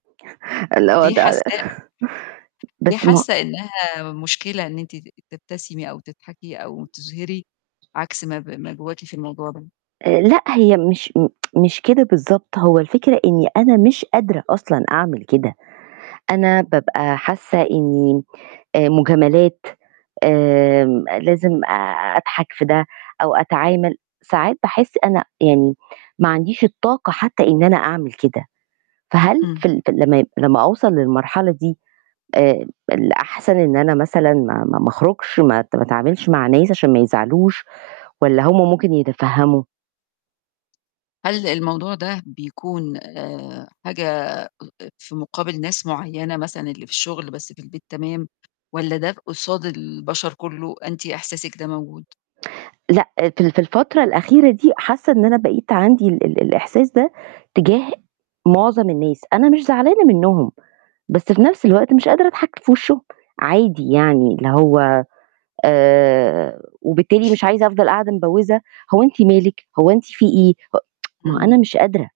ليه حسّاها [unintelligible] ليه .بس ما حاسة إنها مشكلة إن أنتِ ت تبتسمي أو تضحكي أو تُظهري عكس ما ب ما جواكِ في الموضوع ده؟ آآ، لأ هي مش م مش كده بالضبط، هو الفكرة إني أنا مش قادرة أصلًا أعمل كده، أنا بابقى حاسة إني آآ، مجاملات آمم، لازم أضحك في ده أو أتعامل، ساعات باحس أنا يعني ما عنديش الطاقة حتى إن أنا أعمل كده، فهل إمم. في ال في ال لمّا ي لمّا أوصَل للمرحلة دي آآ، الأحسن إن أنا مثلًا ما ما ما أخرُجش، ما ات ما اتعاملش مع ناس عشان ما يزعلوش، والّا هُم ممكن يتفهّموا؟ هل الموضوع ده بيكون آآ، حاجة أ أ في مقابل ناس معيّنة مثلًا اللي في الشغل بس في البيت تمام، والّا ده قصاد البشر كله أنتِ إحساسِك ده موجود؟ لأ في ال في الفترة الأخيرة دي حاسة إن أنا بقيت عندي ال ال الإحساس ده تجاه مُعظَم الناس، أنا مش زعلانة منهم، بس في نَفْس الوقت مش قادرة أضحك في وشهم، عادي يعني اللي هو آآ، وبالتالي مش عايزة أفضَل قاعدة مبوِّزة، "هو أنتِ مالِك، هو أنتِ فيه إيه؟ ه"، ما هو إمم. أنا مش قادرة.